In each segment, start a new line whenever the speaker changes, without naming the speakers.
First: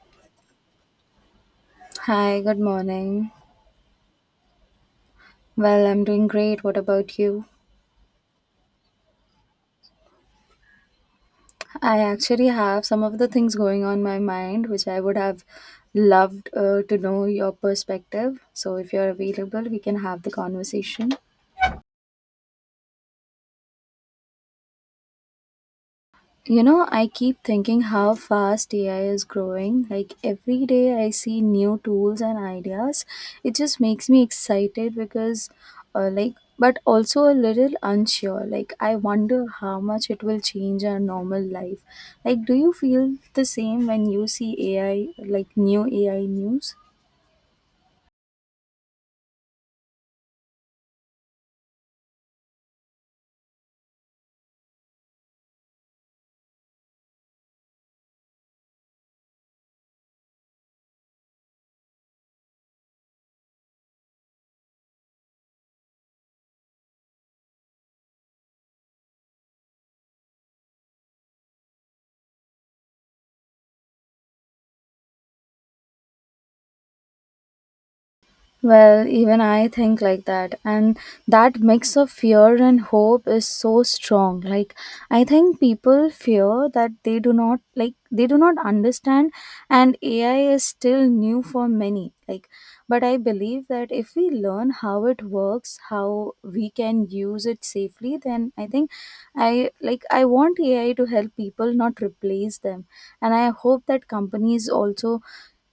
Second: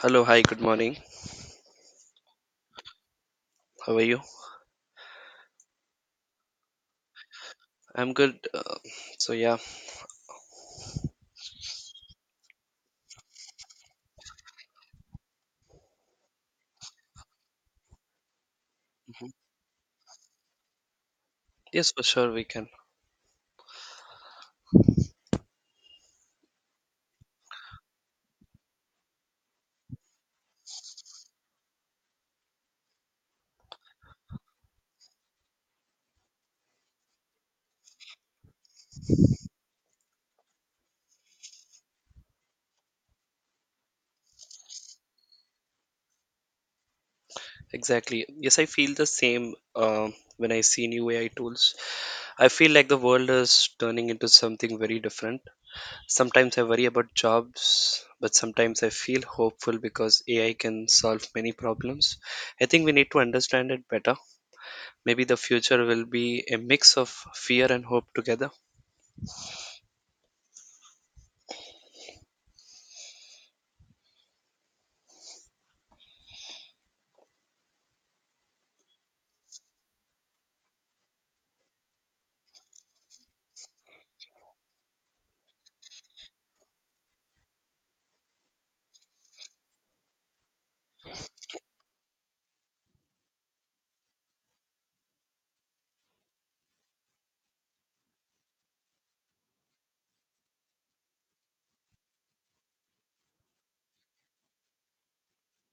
Hello, hi, good morning.
Hi, good morning.
How are you?
Well, I'm doing great. What about you?
I'm good. Uh, so yeah,
I actually have some of the things going on my mind which I would have loved to know your perspective. So, if you're
Mhm.
available, we can have the conversation.
Yes, for sure we can.
You know, I keep thinking how fast AI is growing. Like every day I see new tools and ideas. It just makes me excited because, but also a little unsure. Like, I wonder how much it will change our normal life. Like, do you feel the same when you see AI, like new AI news?
Exactly. Yes, I feel the same when I see new AI tools. I feel like the world is turning into something very different. Sometimes I worry about jobs, but sometimes I feel hopeful because AI can solve many problems. I think we need to understand it better. Maybe the future will be a mix of fear and hope together.
Well, even I think like that. And that mix of fear and hope is so strong. Like, I think people fear that they do not, like, they do not understand, and AI is still new for many. Like, but I believe that if we learn how it works, how we can use it safely, then I think I like I want AI to help people, not replace them. And I hope that companies also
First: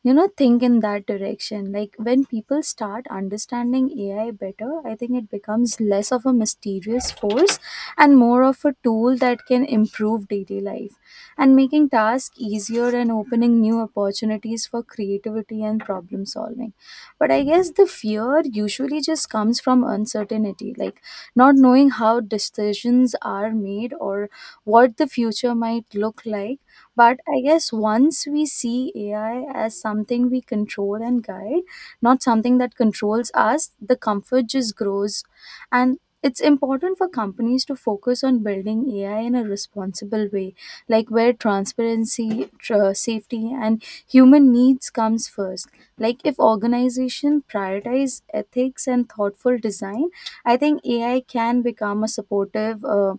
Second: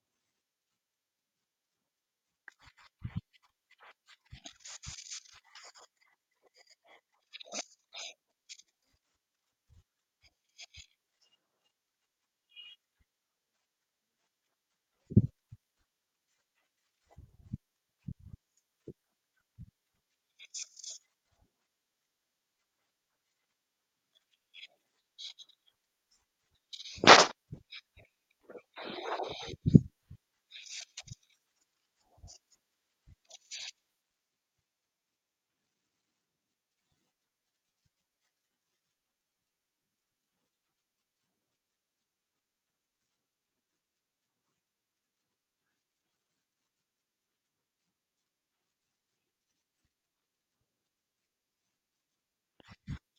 think in that direction. Like when people start understanding AI better, I think it becomes less of a mysterious force and more of a tool that can improve daily life and making tasks easier and opening new opportunities for creativity and problem solving. But I guess the fear usually just comes from uncertainty, like not knowing how decisions are made or what the future might look like. But I guess once we see AI as something we control and guide, not something that controls us, the comfort just grows. And it's important for companies to focus on building AI in a responsible way, like where transparency, safety, and human needs comes first. Like if organization prioritize ethics and thoughtful design, I think AI can become a supportive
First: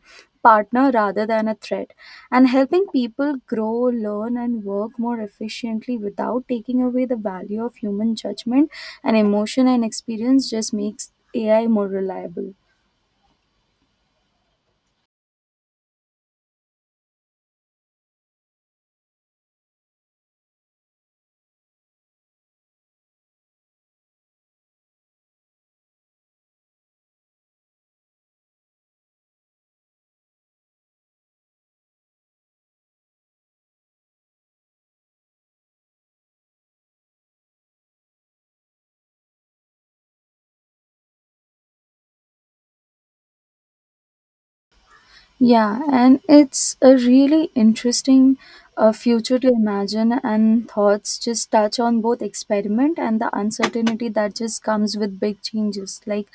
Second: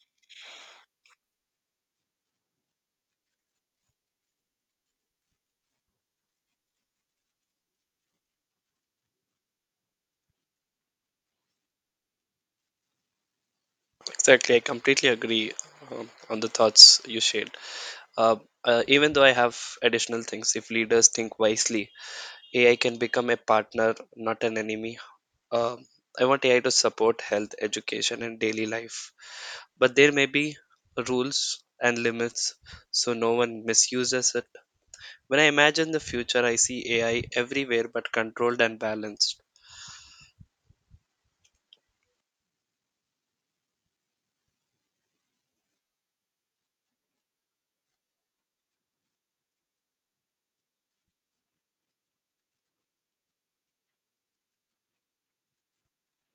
partner rather than a threat, and helping people grow, learn and work more efficiently without taking away the value of human judgment and emotion and experience just makes AI more reliable.
Exactly, I completely agree on the thoughts you shared. Uh, Even though I have additional things, if leaders think wisely, AI can become a partner, not an enemy. Um I want AI to support health, education, and daily life. But there may be rules and limits so no one misuses it. When I imagine the future, I see AI everywhere but controlled and balanced.
Yeah, and it's a really interesting future to imagine, and thoughts just touch on both experiment and the uncertainty that just comes with big changes. Like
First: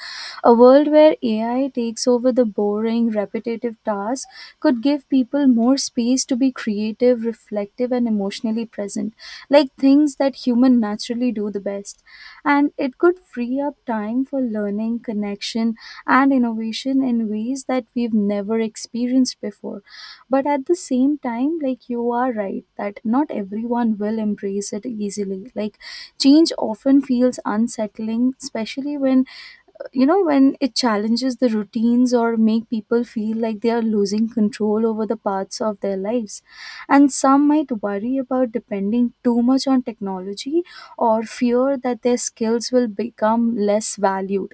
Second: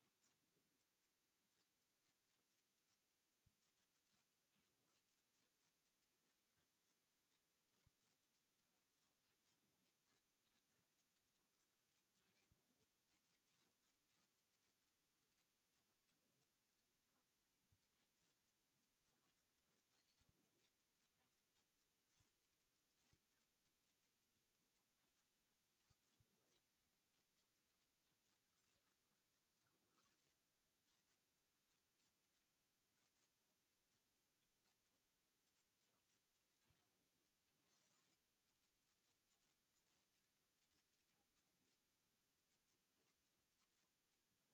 a world where AI takes over the boring, repetitive tasks could give people more space to be creative, reflective, and emotionally present, like things that human naturally do the best. And it could free up time for learning, connection, and innovation in ways that we've never experienced before. But at the same time, like you are right that not everyone will embrace it easily. Like change often feels unsettling, especially when when it challenges the routines or make people feel like they are losing control over the parts of their lives, and some might worry about depending too much on technology or fear that their skills will become less valued.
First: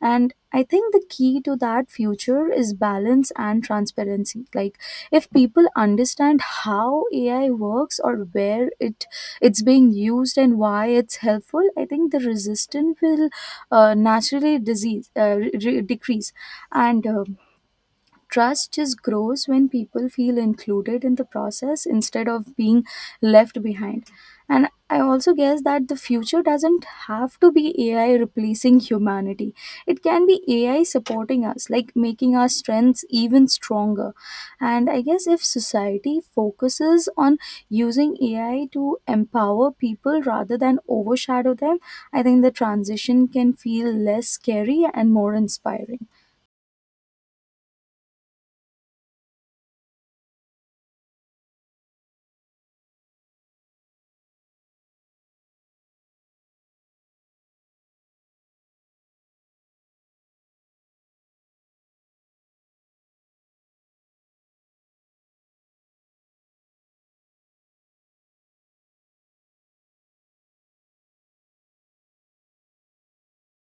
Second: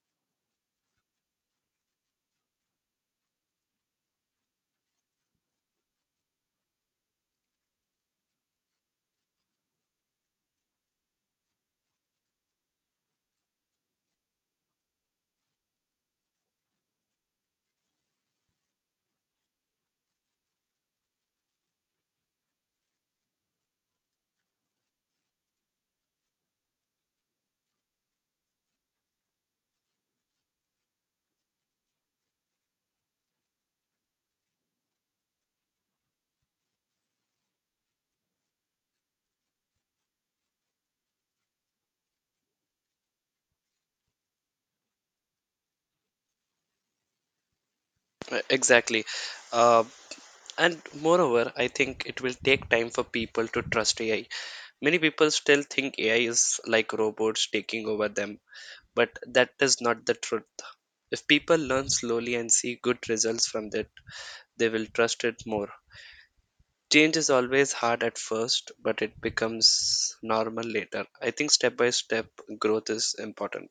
And I think the key to that future is balance and transparency. Like if people understand how AI works or where it's being used and why it's helpful, I think the resistance will naturally disease decrease. And Trust just grows when people feel included in the process instead of being left behind. And I also guess that the future doesn't have to be AI replacing humanity. It can be AI supporting us, like making our strengths even stronger. And I guess if society focuses on using AI to empower people rather than overshadow them, I think the transition can feel less scary and more inspiring.
Exactly. Uh, and moreover, I think it will take time for people to trust AI. Many people still think AI is like robots taking over them, but that is not the truth. If people learn slowly and see good results from it, they will trust it more. Change is always hard at first, but it becomes normal later. I think step by step growth is important.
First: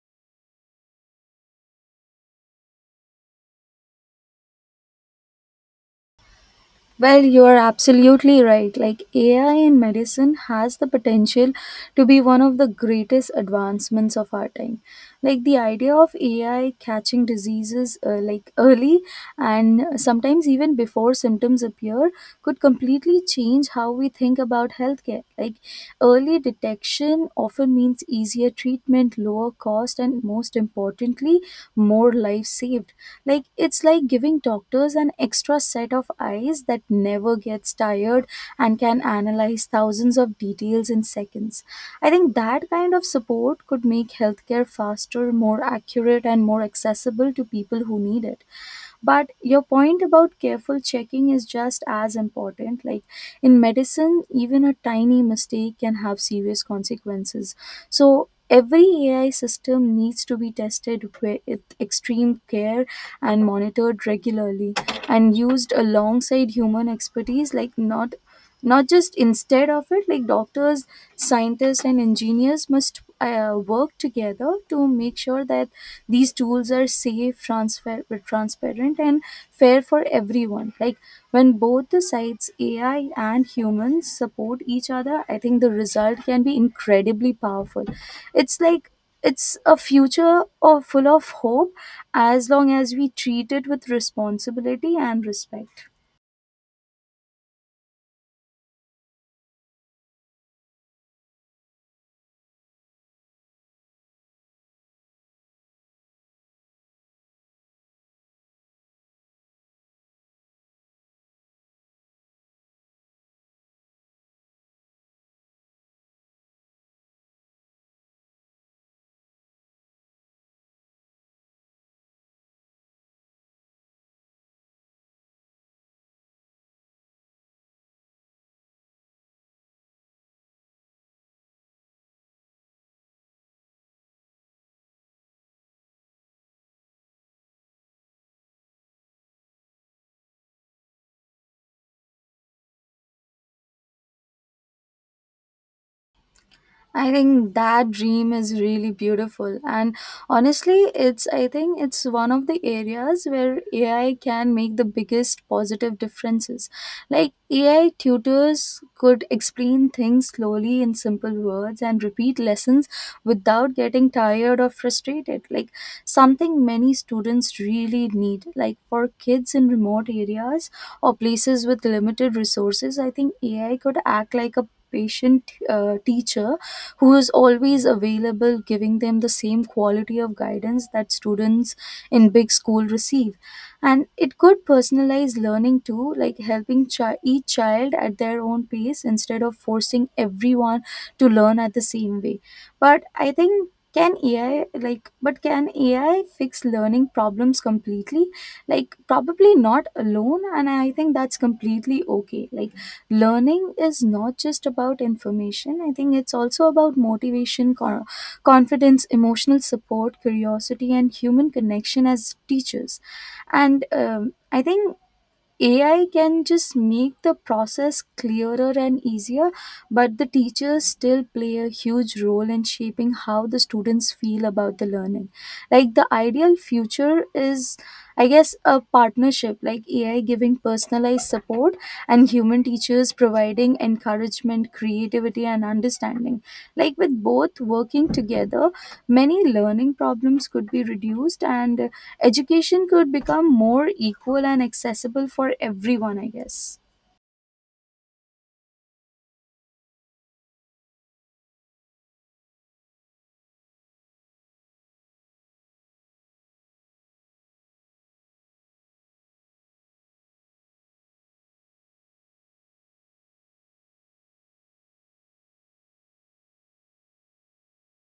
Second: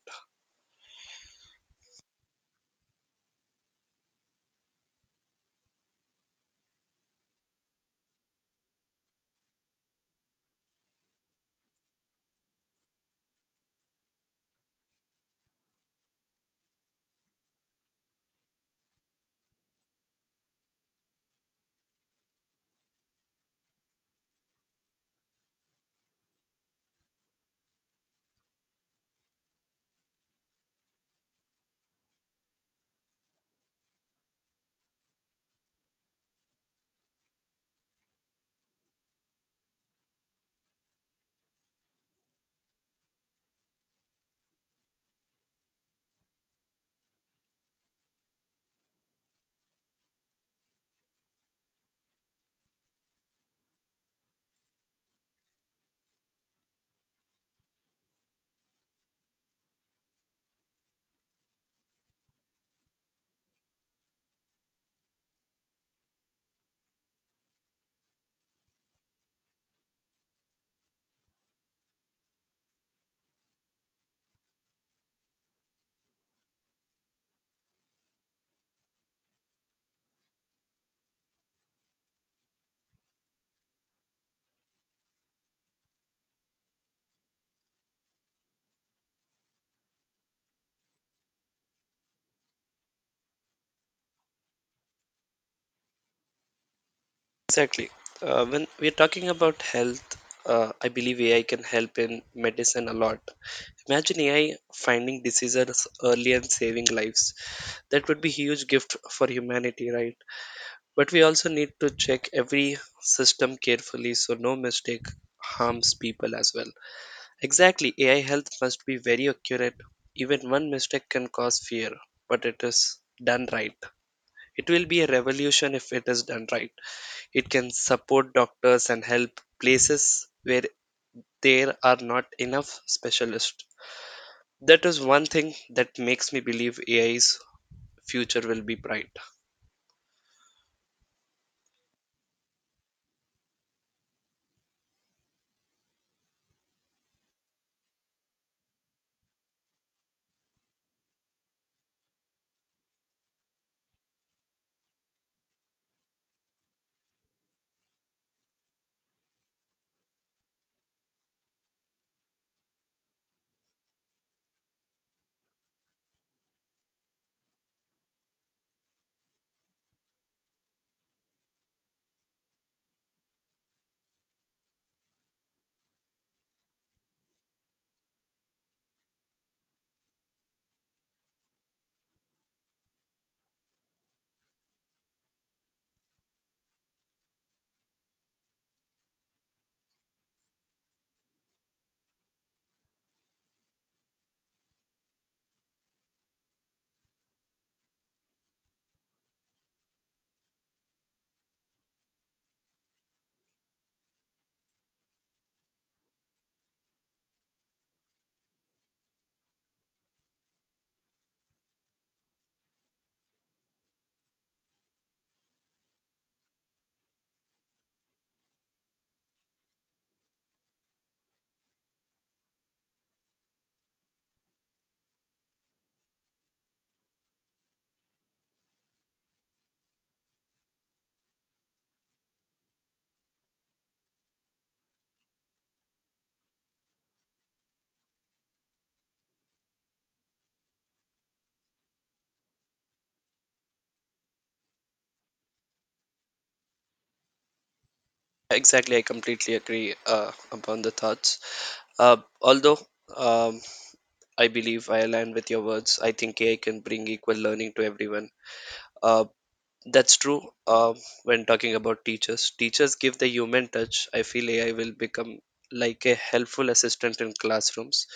Well, you're absolutely right. Like AI in medicine has the potential to be one of the greatest advancements of our time. Like the idea of AI catching diseases like early and sometimes even before symptoms appear could completely change how we think about healthcare. Like early detection often means easier treatment, lower cost, and most importantly, more lives saved. Like it's like giving doctors an extra set of eyes that never gets tired and can analyze thousands of details in seconds. I think that kind of support could make healthcare faster, more accurate and more accessible to people who need it. But your point about careful checking is just as important. Like in medicine even a tiny mistake can have serious consequences, so every AI system needs to be tested with extreme care and monitored regularly and used alongside human expertise, like not just instead of it. Like doctors, scientists and engineers must work together to make sure that these tools are safe, transparent, and fair for everyone. Like when both the sides, AI and humans, support each other, I think the result can be incredibly powerful. It's like it's a future of full of hope as long as we treat it with responsibility and respect.
Exactly. When we're talking about health, I believe AI can help in medicine a lot. Imagine AI finding diseases early and saving lives. That would be huge gift for humanity, right? But we also need to check every system carefully so no mistake harms people as well. Exactly, AI health must be very accurate. Even one mistake can cause fear, but it is done right. It will be a revolution if it is done right. It can support doctors and help places where there are not enough specialists. That is one thing that makes me believe AI's future will be bright.
I think that dream is really beautiful. And honestly, it's I think it's one of the areas where AI can make the biggest positive differences. Like AI tutors could explain things slowly in simple words and repeat lessons without getting tired or frustrated, like something many students really need. Like for kids in remote areas or places with limited resources, I think AI could act like a patient teacher who is always available, giving them the same quality of guidance that students in big school receive. And it could personalize learning too, like helping each child at their own pace instead of forcing everyone to learn at the same way. But I think, can ai like but can AI fix learning problems completely? Like probably not alone, and I think that's completely okay. Like learning is not just about information. I think it's also about motivation, confidence, emotional support, curiosity and human connection as teachers. And I think AI can just make the process clearer and easier, but the teachers still play a huge role in shaping how the students feel about the learning. Like the ideal future is, I guess, a partnership, like AI giving personalized support and human teachers providing encouragement, creativity, and understanding. Like with both working together, many learning problems could be reduced and education could become more equal and accessible for everyone, I guess.
Exactly, I completely agree upon the thoughts. Although um, I believe I align with your words. I think AI can bring equal learning to everyone. Uh, that's true uh, when talking about teachers. Teachers give the human touch. I feel AI will become like a helpful assistant in classrooms.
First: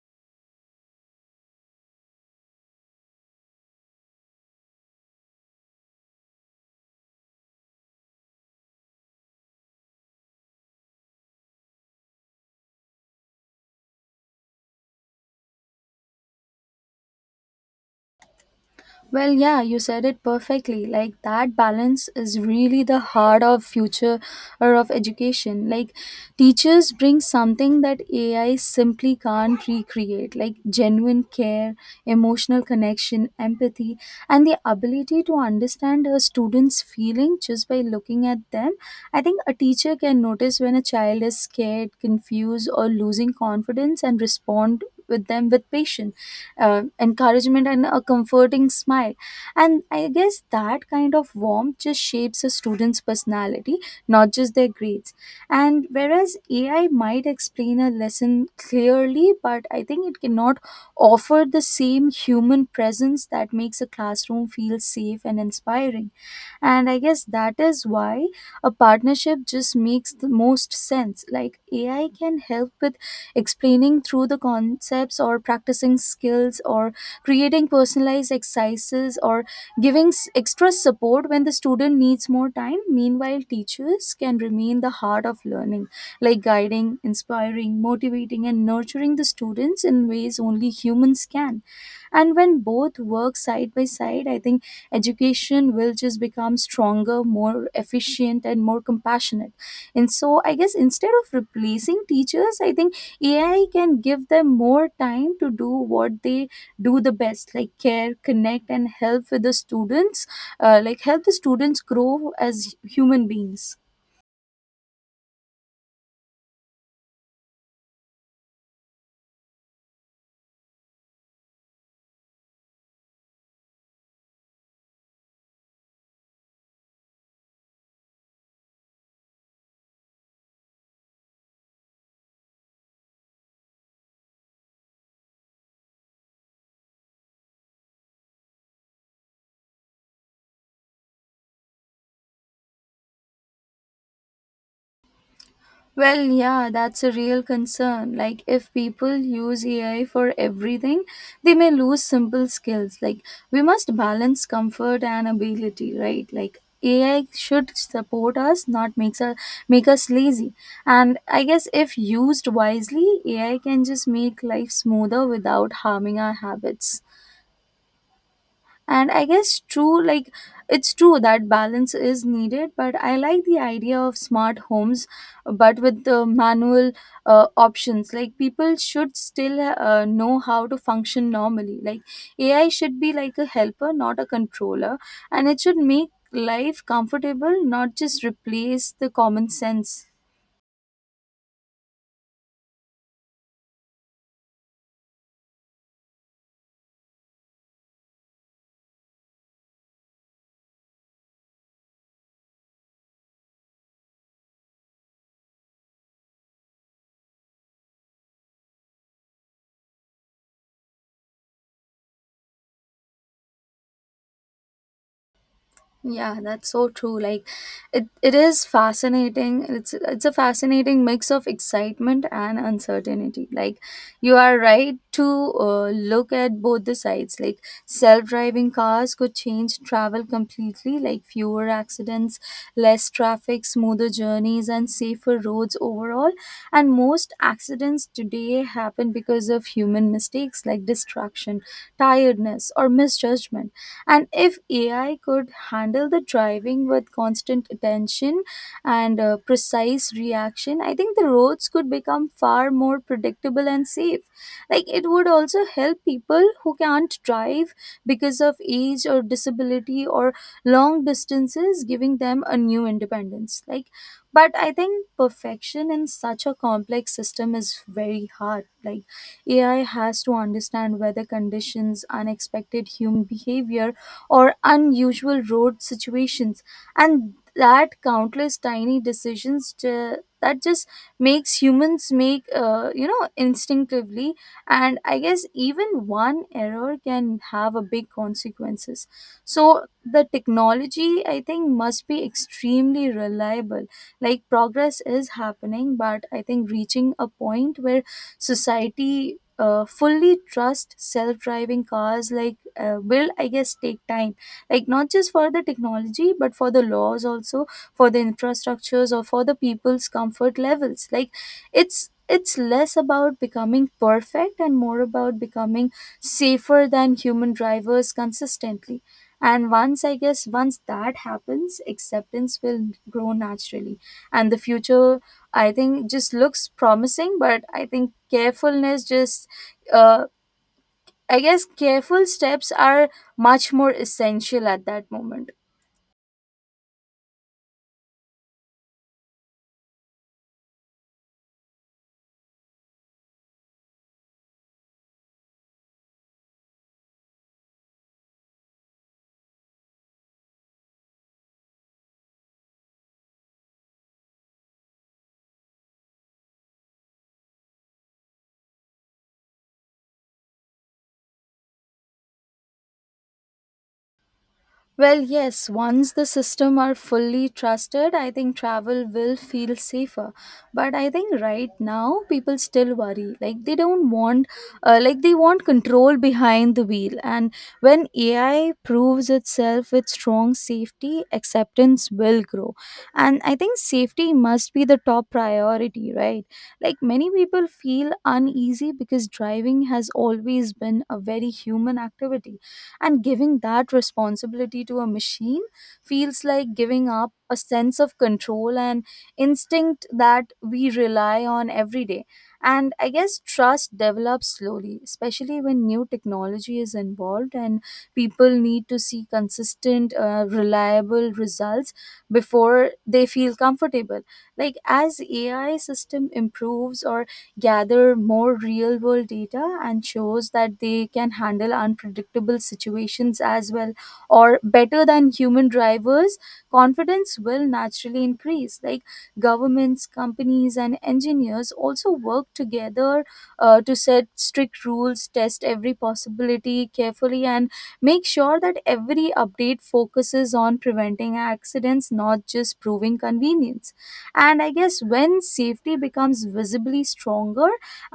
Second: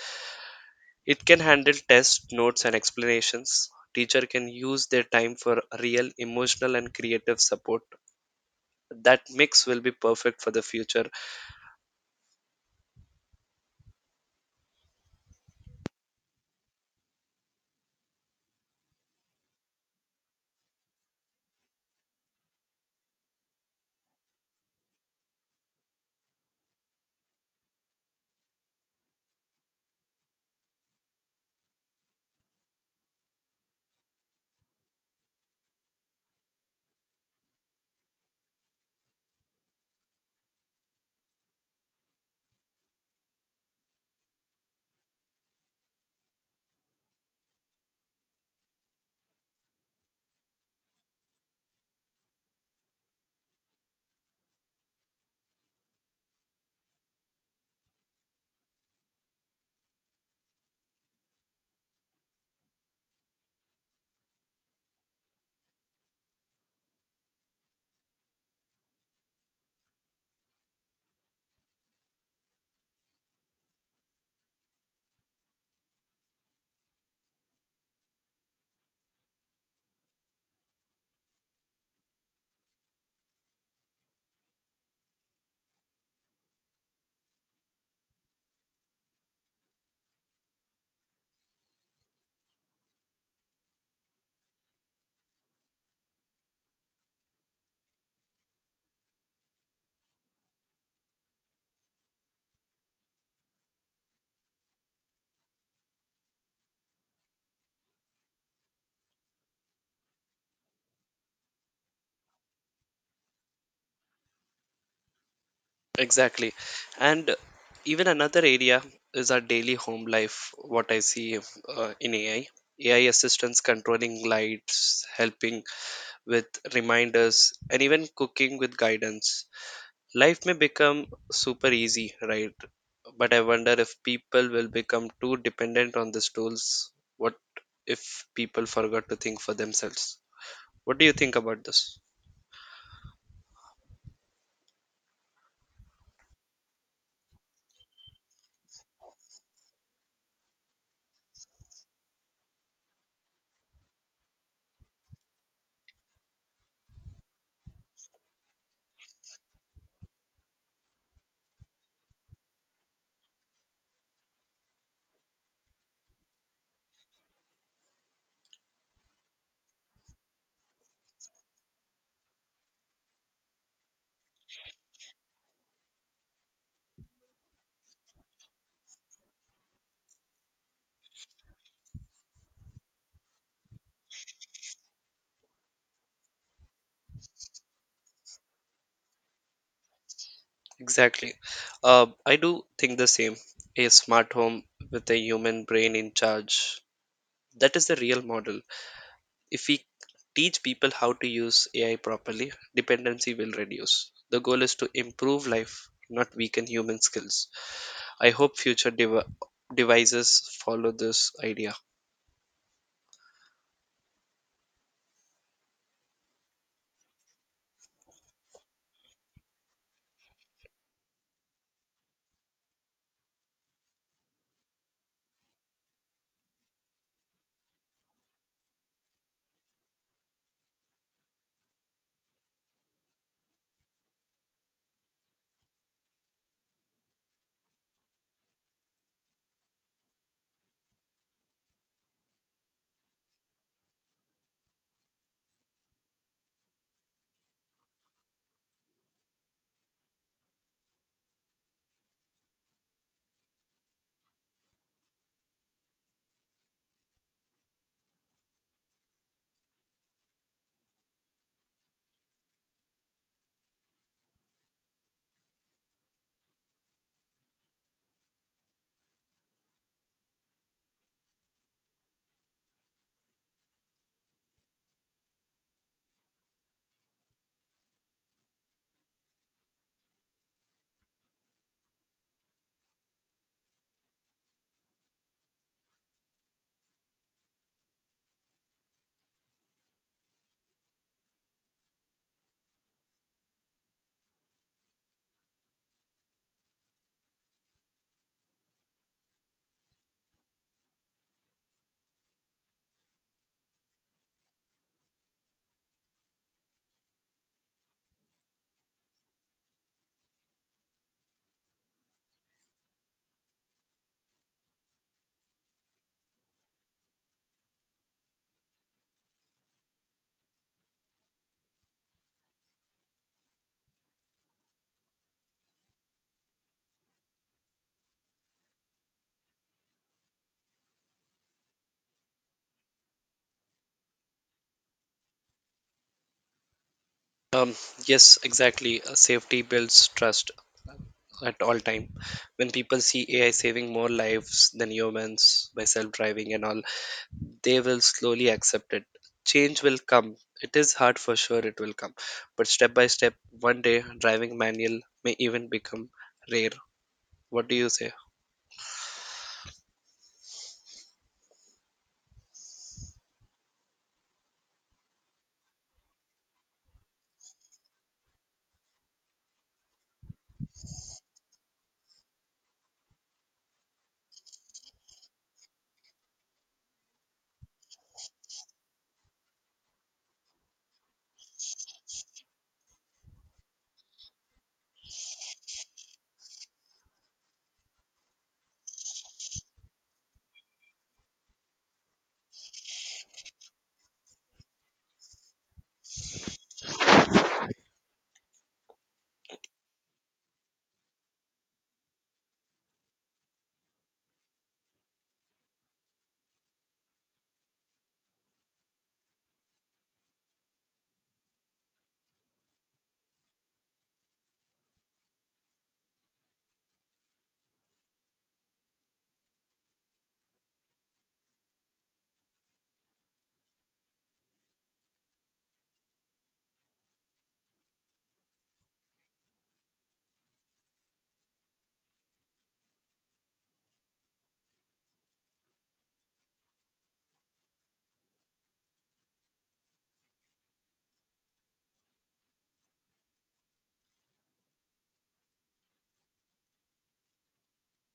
It can handle tests, notes, and explanations. Teacher can use their time for real emotional and creative support. That mix will be perfect for the future.
Well, yeah, you said it perfectly. Like that balance is really the heart of future or of education. Like teachers bring something that AI simply can't recreate, like genuine care, emotional connection, empathy, and the ability to understand a student's feeling just by looking at them. I think a teacher can notice when a child is scared, confused, or losing confidence and respond with them with patience, encouragement and a comforting smile. And I guess that kind of warmth just shapes a student's personality, not just their grades. And whereas AI might explain a lesson clearly, but I think it cannot offer the same human presence that makes a classroom feel safe and inspiring. And I guess that is why a partnership just makes the most sense. Like AI can help with explaining through the concepts or practicing skills or creating personalized exercises or giving extra support when the student needs more time. Meanwhile teachers can remain the heart of learning, like guiding, inspiring, motivating and nurturing the students in ways only humans can. And when both work side by side, I think education will just become stronger, more efficient and more compassionate. And so I guess instead of replacing teachers, I think AI can give them more time to do what they do the best, like care, connect and help with the students, like help the students grow as human beings.
Exactly. And even another area is our daily home life, what I see in AI. AI assistants controlling lights, helping with reminders, and even cooking with guidance. Life may become super easy, right? But I wonder if people will become too dependent on these tools. What if people forgot to think for themselves? What do you think about this?
Well, yeah, that's a real concern. Like, if people use AI for everything, they may lose simple skills. Like, we must balance comfort and ability, right? Like, AI should support us, not makes us make us lazy. And I guess if used wisely, AI can just make life smoother without harming our habits. And I guess true. Like it's true that balance is needed, but I like the idea of smart homes but with the manual options. Like people should still know how to function normally. Like AI should be like a helper, not a controller, and it should make life comfortable, not just replace the common sense.
Exactly. I do think the same. A smart home with a human brain in charge. That is the real model. If we teach people how to use AI properly, dependency will reduce. The goal is to improve life, not weaken human skills. I hope future devices follow this idea.
Yeah, that's so true. Like it is fascinating. It's a fascinating mix of excitement and uncertainty. Like you are right to look at both the sides. Like self-driving cars could change travel completely, like fewer accidents, less traffic, smoother journeys and safer roads overall. And most accidents today happen because of human mistakes like distraction, tiredness or misjudgment. And if AI could handle the driving with constant attention and precise reaction, I think the roads could become far more predictable and safe. Like it would also help people who can't drive because of age or disability or long distances, giving them a new independence. Like, but I think perfection in such a complex system is very hard. Like, AI has to understand weather conditions, unexpected human behavior, or unusual road situations, and that countless tiny decisions ju- that just makes humans make you know instinctively. And I guess even one error can have a big consequences, so the technology, I think, must be extremely reliable. Like, progress is happening, but I think reaching a point where society fully trust self-driving cars, like will, I guess, take time. Like, not just for the technology, but for the laws also, for the infrastructures, or for the people's comfort levels. Like, it's less about becoming perfect and more about becoming safer than human drivers consistently. And once, I guess, once that happens, acceptance will grow naturally. And the future, I think, just looks promising, but I think carefulness just, uh, I guess, careful steps are much more essential at that moment.
Um, yes, exactly. Safety builds trust at all time. When people see AI saving more lives than humans by self-driving and all, they will slowly accept it. Change will come. It is hard for sure, it will come. But step by step, one day, driving manual may even become rare. What do you say?
Well, yes, once the system are fully trusted, I think travel will feel safer. But I think right now people still worry. Like, they don't want like, they want control behind the wheel. And when AI proves itself with strong safety, acceptance will grow. And I think safety must be the top priority, right? Like, many people feel uneasy because driving has always been a very human activity, and giving that responsibility to a machine feels like giving up a sense of control and instinct that we rely on every day. And I guess trust develops slowly, especially when new technology is involved, and people need to see consistent reliable results before they feel comfortable. Like, as AI system improves or gather more real world data and shows that they can handle unpredictable situations as well or better than human drivers, confidence will naturally increase. Like, governments, companies, and engineers also work together to set strict rules, test every possibility carefully, and make sure that every update focuses on preventing accidents, not just proving convenience. And I guess when safety becomes visibly stronger,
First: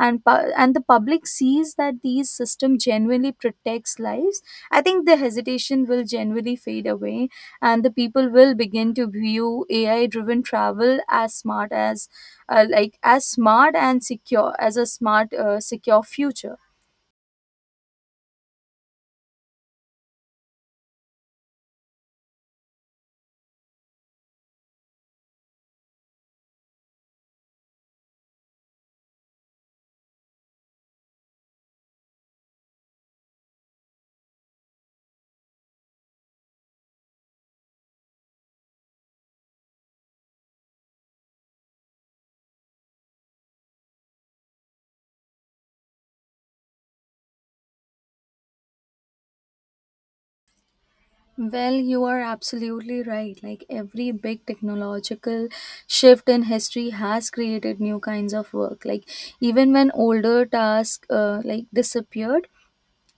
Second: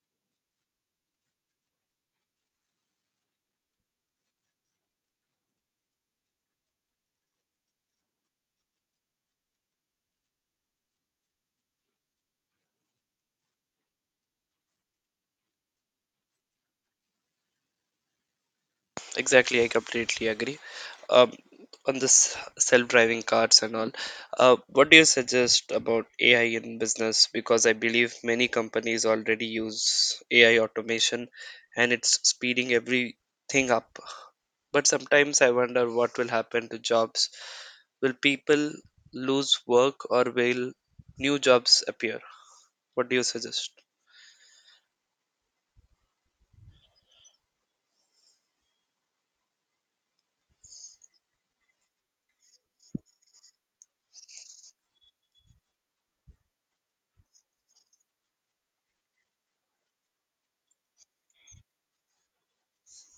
and and the public sees that these system genuinely protects lives, I think the hesitation will generally fade away, and the people will begin to view AI driven travel as smart as like, as smart and secure as a smart, secure future.
Exactly, I completely agree. Um, on this self-driving cars and all, what do you suggest about AI in business? Because I believe many companies already use AI automation, and it's speeding everything up. But sometimes I wonder what will happen to jobs. Will people lose work or will new jobs appear? What do you suggest?
Well, you are absolutely right. Like, every big technological shift in history has created new kinds of work. Like, even when older tasks like, disappeared,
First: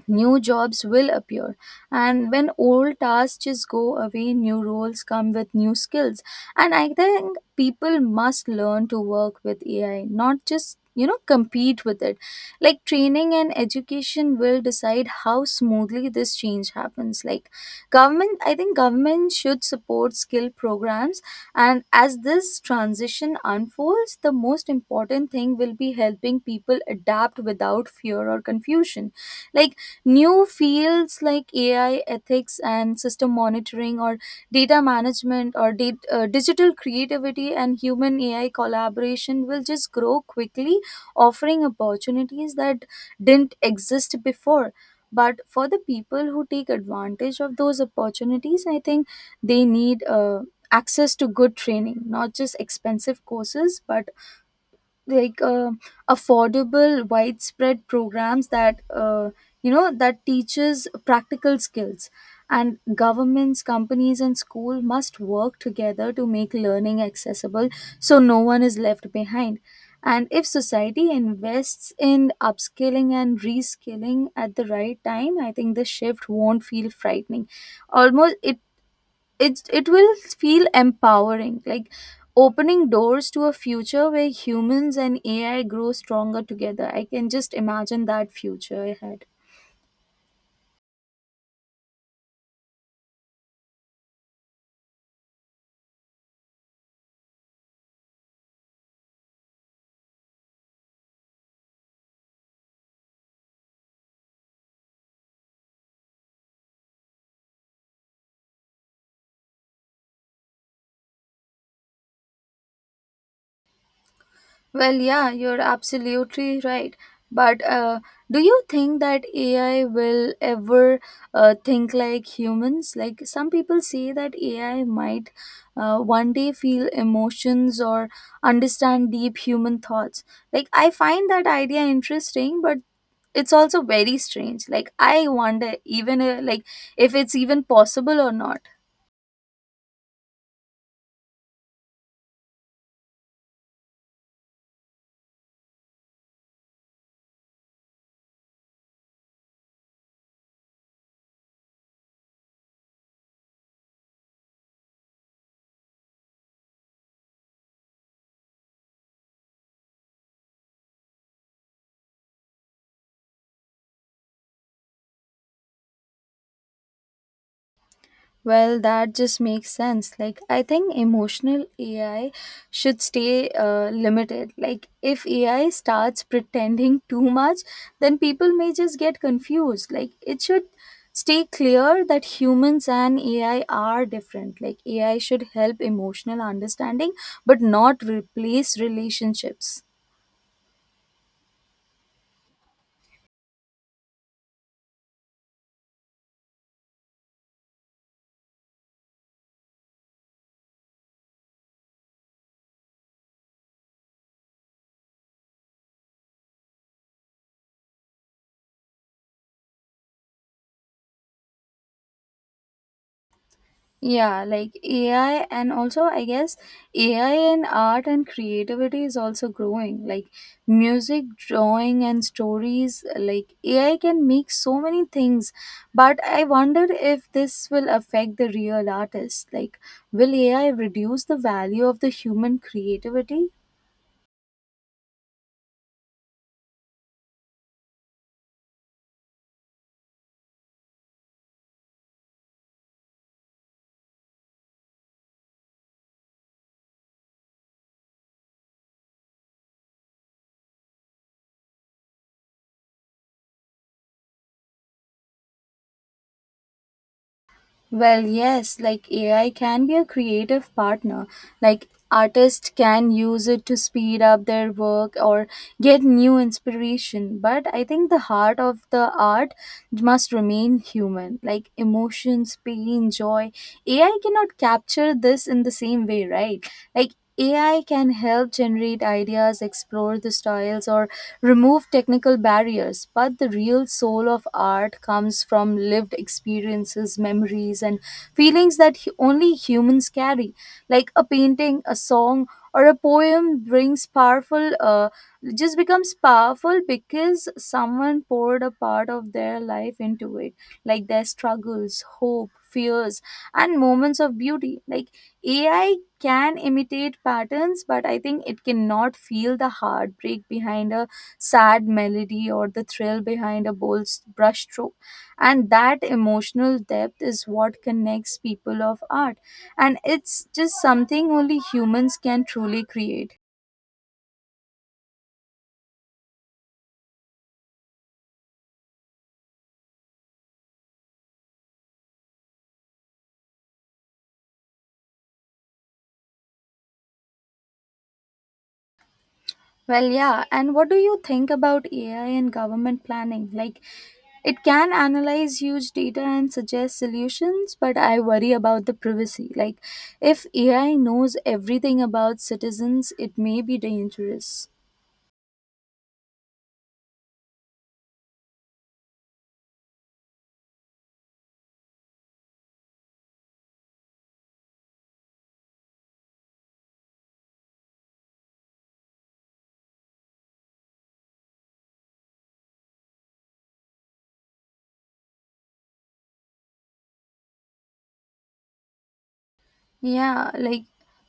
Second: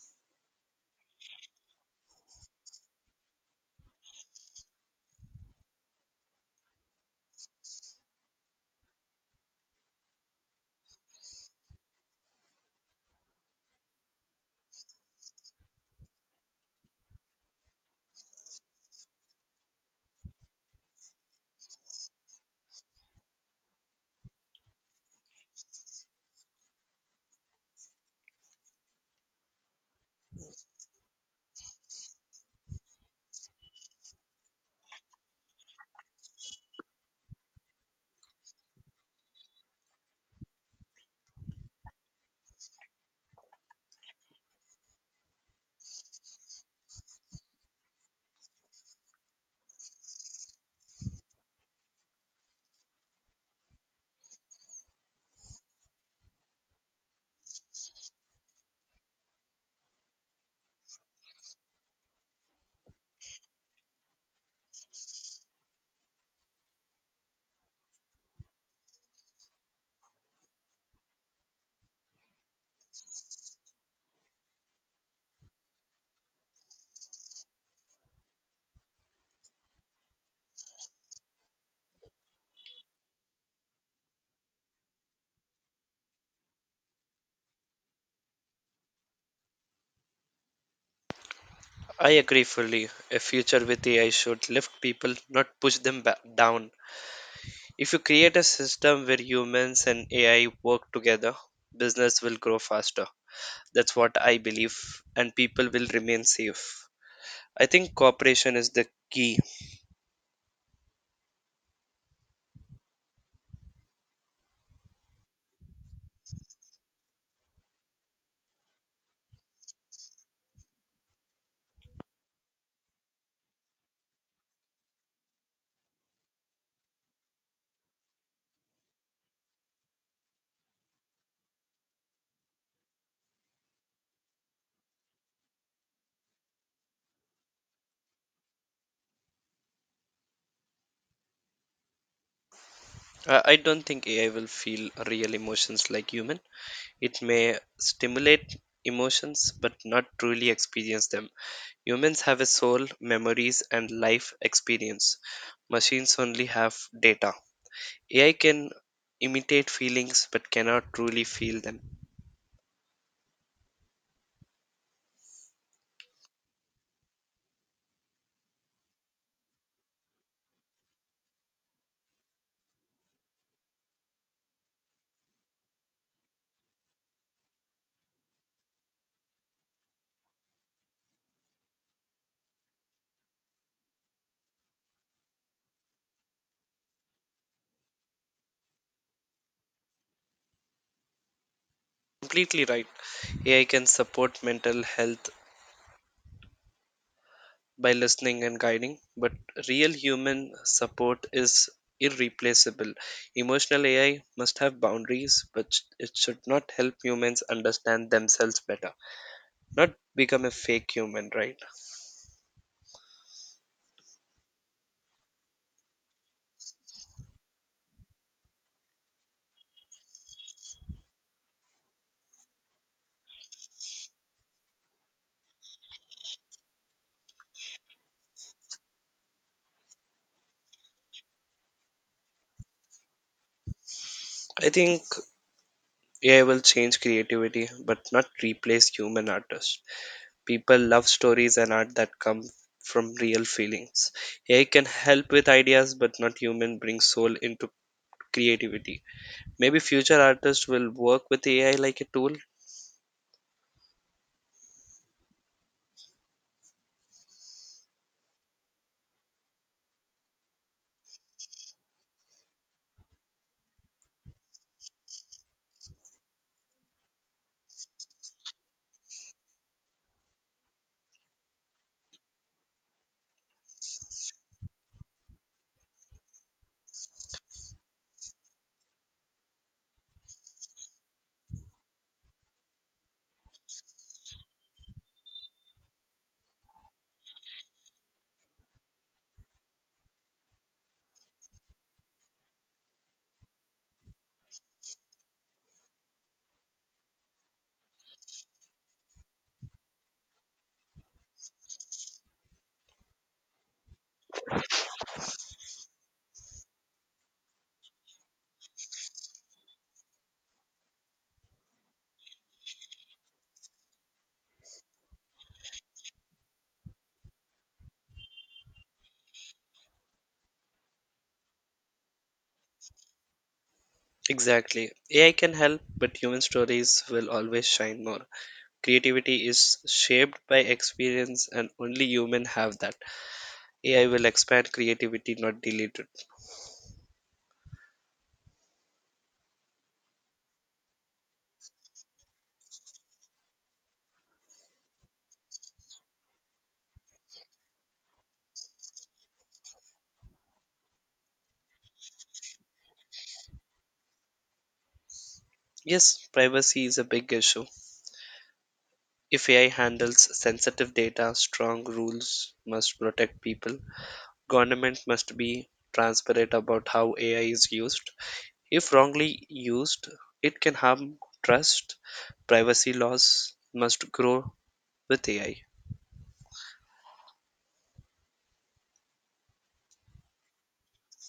new jobs will appear. And when old tasks just go away, new roles come with new skills. And I think people must learn to work with AI, not just, you know, compete with it. Like, training and education will decide how smoothly this change happens. Like, government, I think government should support skill programs. And as this transition unfolds, the most important thing will be helping people adapt without fear or confusion. Like, new fields like AI ethics and system monitoring, or data management, or digital creativity and human AI collaboration will just grow quickly, offering opportunities that didn't exist before. But for the people who take advantage of those opportunities, I think they need access to good training, not just expensive courses, but like, affordable widespread programs that, you know, that teaches practical skills. And governments, companies, and school must work together to make learning accessible, so no one is left behind. And if society invests in upskilling and reskilling at the right time, I think the shift won't feel frightening. Almost it will feel empowering. Like, opening doors to a future where humans and AI grow stronger together, I can just imagine that future ahead.
I agree fully. A future with AI should lift people, not push them down. If you create a system where humans and AI work together, business will grow faster. That's what I believe, and people will remain safe. I think cooperation is the key.
Well, yeah, you're absolutely right. But do you think that AI will ever think like humans? Like, some people say that AI might one day feel emotions or understand deep human thoughts. Like, I find that idea interesting, but it's also very strange. Like, I wonder even like, if it's even possible or not.
I don't think AI will feel real emotions like human. It may stimulate emotions but not truly experience them. Humans have a soul, memories, and life experience. Machines only have data. AI can imitate feelings but cannot truly feel them.
Well, that just makes sense. Like, I think emotional AI should stay limited. Like, if AI starts pretending too much, then people may just get confused. Like, it should stay clear that humans and AI are different. Like, AI should help emotional understanding, but not replace relationships.
Completely right. AI can support mental health by listening and guiding, but real human support is irreplaceable. Emotional AI must have boundaries, but it should not help humans understand themselves better, not become a fake human, right?
Yeah, like AI, and also I guess AI and art and creativity is also growing. Like, music, drawing, and stories, like AI can make so many things. But I wonder if this will affect the real artists. Like, will AI reduce the value of the human creativity?
I think AI will change creativity, but not replace human artists. People love stories and art that come from real feelings. AI can help with ideas, but not human bring soul into creativity. Maybe future artists will work with AI like a tool.
Well, yes, like AI can be a creative partner. Like, artists can use it to speed up their work or get new inspiration. But I think the heart of the art must remain human, like emotions, pain, joy. AI cannot capture this in the same way, right? Like, AI can help generate ideas, explore the styles, or remove technical barriers, but the real soul of art comes from lived experiences, memories, and feelings that only humans carry. Like, a painting, a song, or a poem brings powerful, just becomes powerful because someone poured a part of their life into it, like their struggles, hope, fears, and moments of beauty. Like, AI can imitate patterns, but I think it cannot feel the heartbreak behind a sad melody or the thrill behind a bold brushstroke. And that emotional depth is what connects people of art. And it's just something only humans can truly create.
Exactly. AI can help, but human stories will always shine more. Creativity is shaped by experience, and only humans have that. AI will expand creativity, not delete it.
Well, yeah. And what do you think about AI and government planning? Like, it can analyze huge data and suggest solutions, but I worry about the privacy. Like, if AI knows everything about citizens, it may be dangerous.
Yes, privacy is a big issue. If AI handles sensitive data, strong rules must protect people. Government must be transparent about how AI is used. If wrongly used, it can harm trust. Privacy laws must grow with AI.
Yeah, like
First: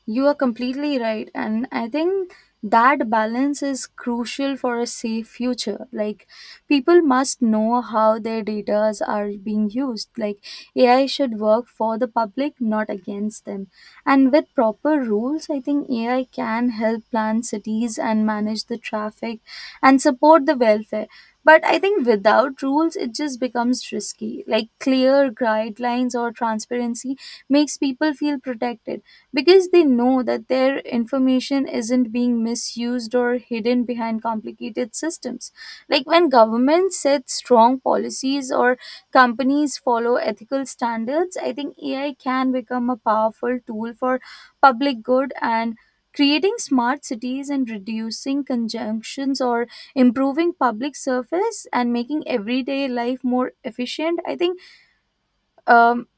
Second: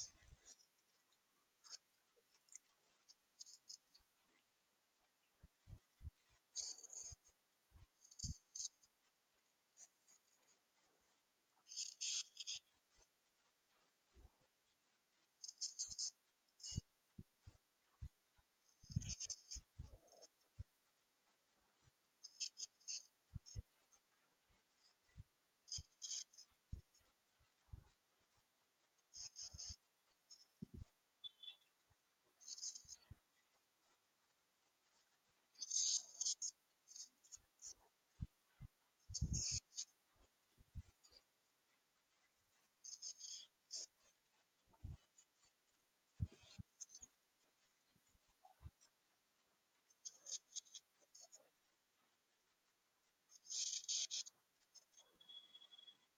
you are completely right. And I think that balance is crucial for a safe future. Like, people must know how their data are being used. Like, AI should work for the public, not against them. And with proper rules, I think AI can help plan cities and manage the traffic and support the welfare. But I think without rules, it just becomes risky. Like, clear guidelines or transparency makes people feel protected, because they know that their information isn't being misused or hidden behind complicated systems. Like, when governments set strong policies or companies follow ethical standards, I think AI can become a powerful tool for public good and creating smart cities and reducing conjunctions or improving public service and making everyday life more efficient. I think, um,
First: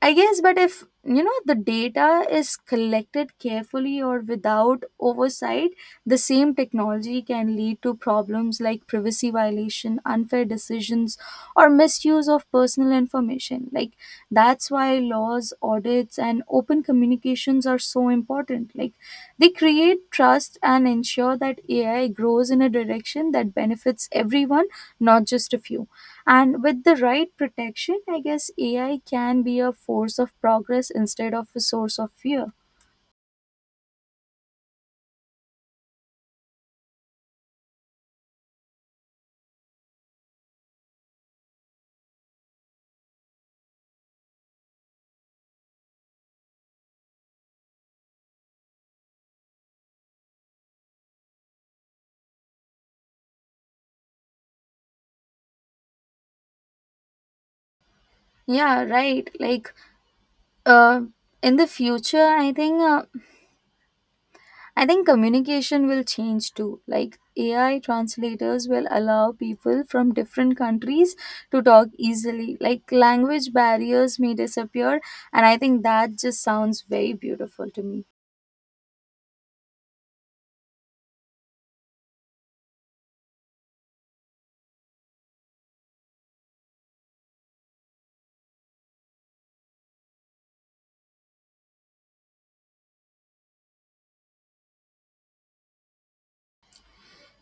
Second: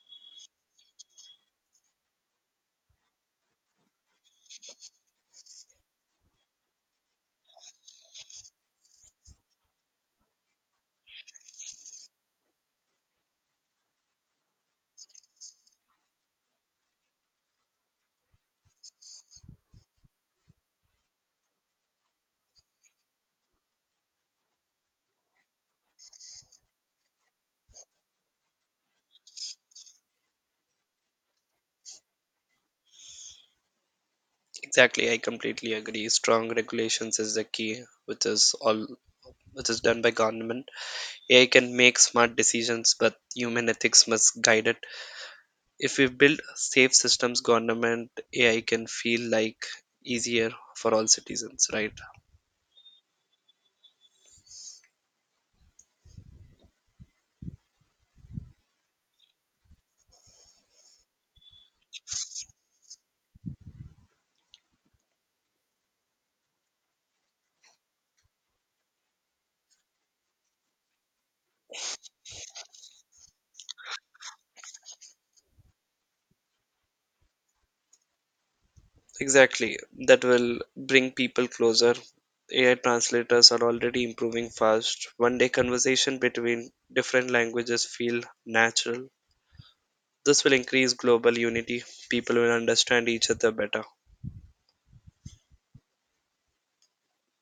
I guess, but if you know the data is collected carefully or without oversight, the same technology can lead to problems like privacy violation, unfair decisions, or misuse of personal information. Like, that's why laws, audits, and open communications are so important. Like, they create trust and ensure that AI grows in a direction that benefits everyone, not just a few. And with the right protection, I guess AI can be a force of progress instead of a source of fear.
Exactly, I completely agree. Strong regulations is the key, which is all which is done by government. AI can make smart decisions, but human ethics must guide it. If we build safe systems, government AI can feel like easier for all citizens, right?
Yeah, right. Like, uh, in the future, I think communication will change too. Like, AI translators will allow people from different countries to talk easily. Like, language barriers may disappear, and I think that just sounds very beautiful to me.
Exactly. That will bring people closer. AI translators are already improving fast. One day conversation between different languages feel natural. This will increase global unity. People will understand each other better.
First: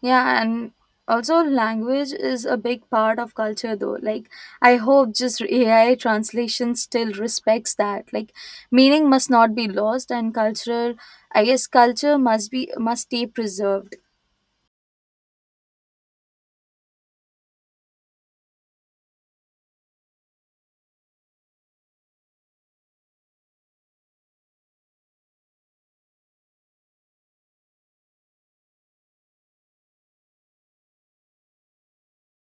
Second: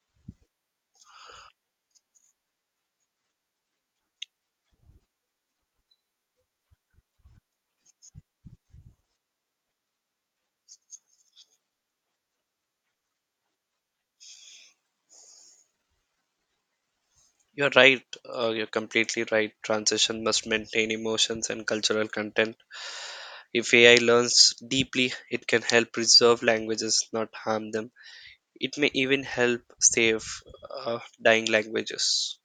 Yeah, and also language is a big part of culture though. Like, I hope just AI translation still respects that. Like, meaning must not be lost and cultural, I guess culture must stay preserved.
You're right. You're completely right. Transition must maintain emotions and cultural content. If AI learns deeply, it can help preserve languages, not harm them. It may even help save dying languages.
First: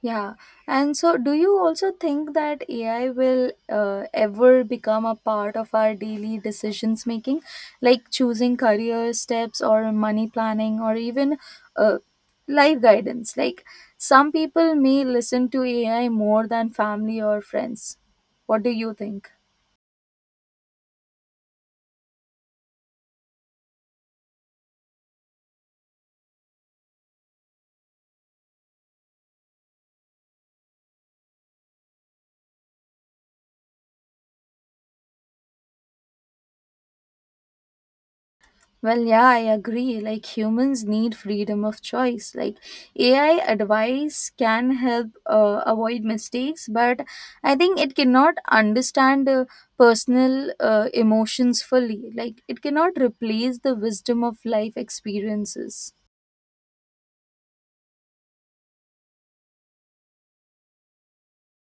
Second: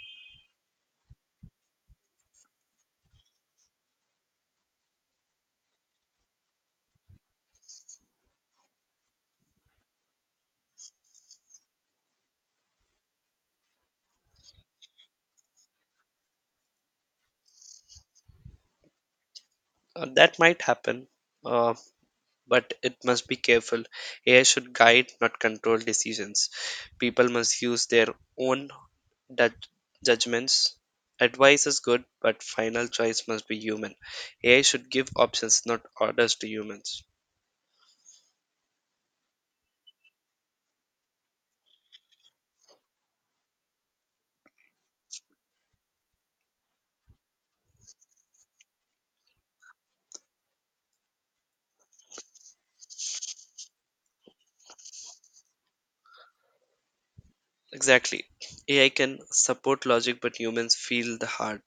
Yeah. And so, do you also think that AI will ever become a part of our daily decisions making, like choosing career steps or money planning or even, uh, life guidance? Like, some people may listen to AI more than family or friends. What do you think?
That might happen, uh, but it must be careful. AI should guide, not control decisions. People must use their own judg- judgments. Advice is good, but final choice must be human. AI should give options, not orders to humans.
Well, yeah, I agree. Like, humans need freedom of choice. Like, AI advice can help avoid mistakes, but I think it cannot understand personal, emotions fully. Like, it cannot replace the wisdom of life experiences.
Exactly. AI can support logic, but humans feel the heart.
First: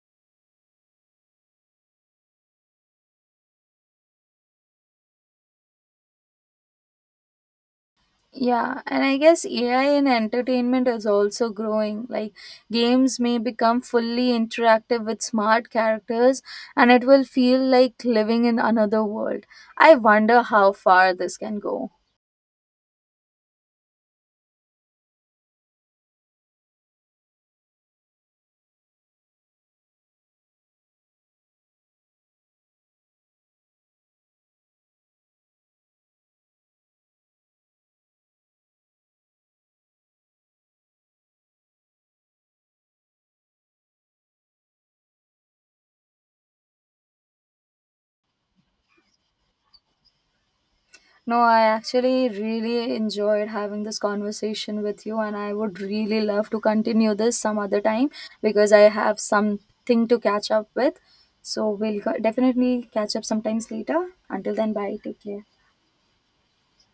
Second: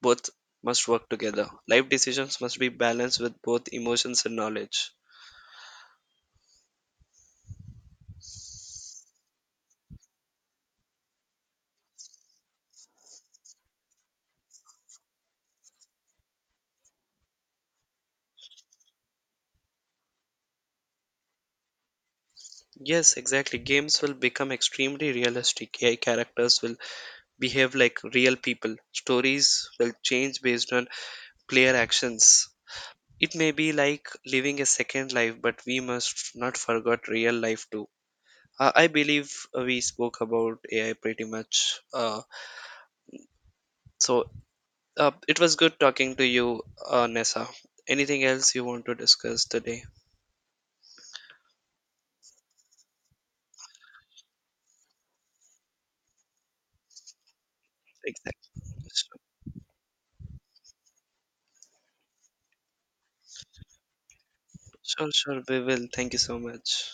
Both must work together. Life decisions must be balanced with both emotions and knowledge.
Yeah, and I guess AI in entertainment is also growing. Like, games may become fully interactive with smart characters, and it will feel like living in another world. I wonder how far this can go.
Yes, exactly. Games will become extremely realistic. AI characters will behave like real people. Stories will change based on player actions. It may be like living a second life, but we must not forget real life too. I believe we spoke about AI pretty much. So it was good talking to you, Nessa. Anything else you want to discuss today?
No, I actually really enjoyed having this conversation with you, and I would really love to continue this some other time, because
Exactly.
I have something to catch up with. So, definitely catch up sometimes later. Until then, bye.
Sure,
Take
sure,
care.
we will. Thank you so much.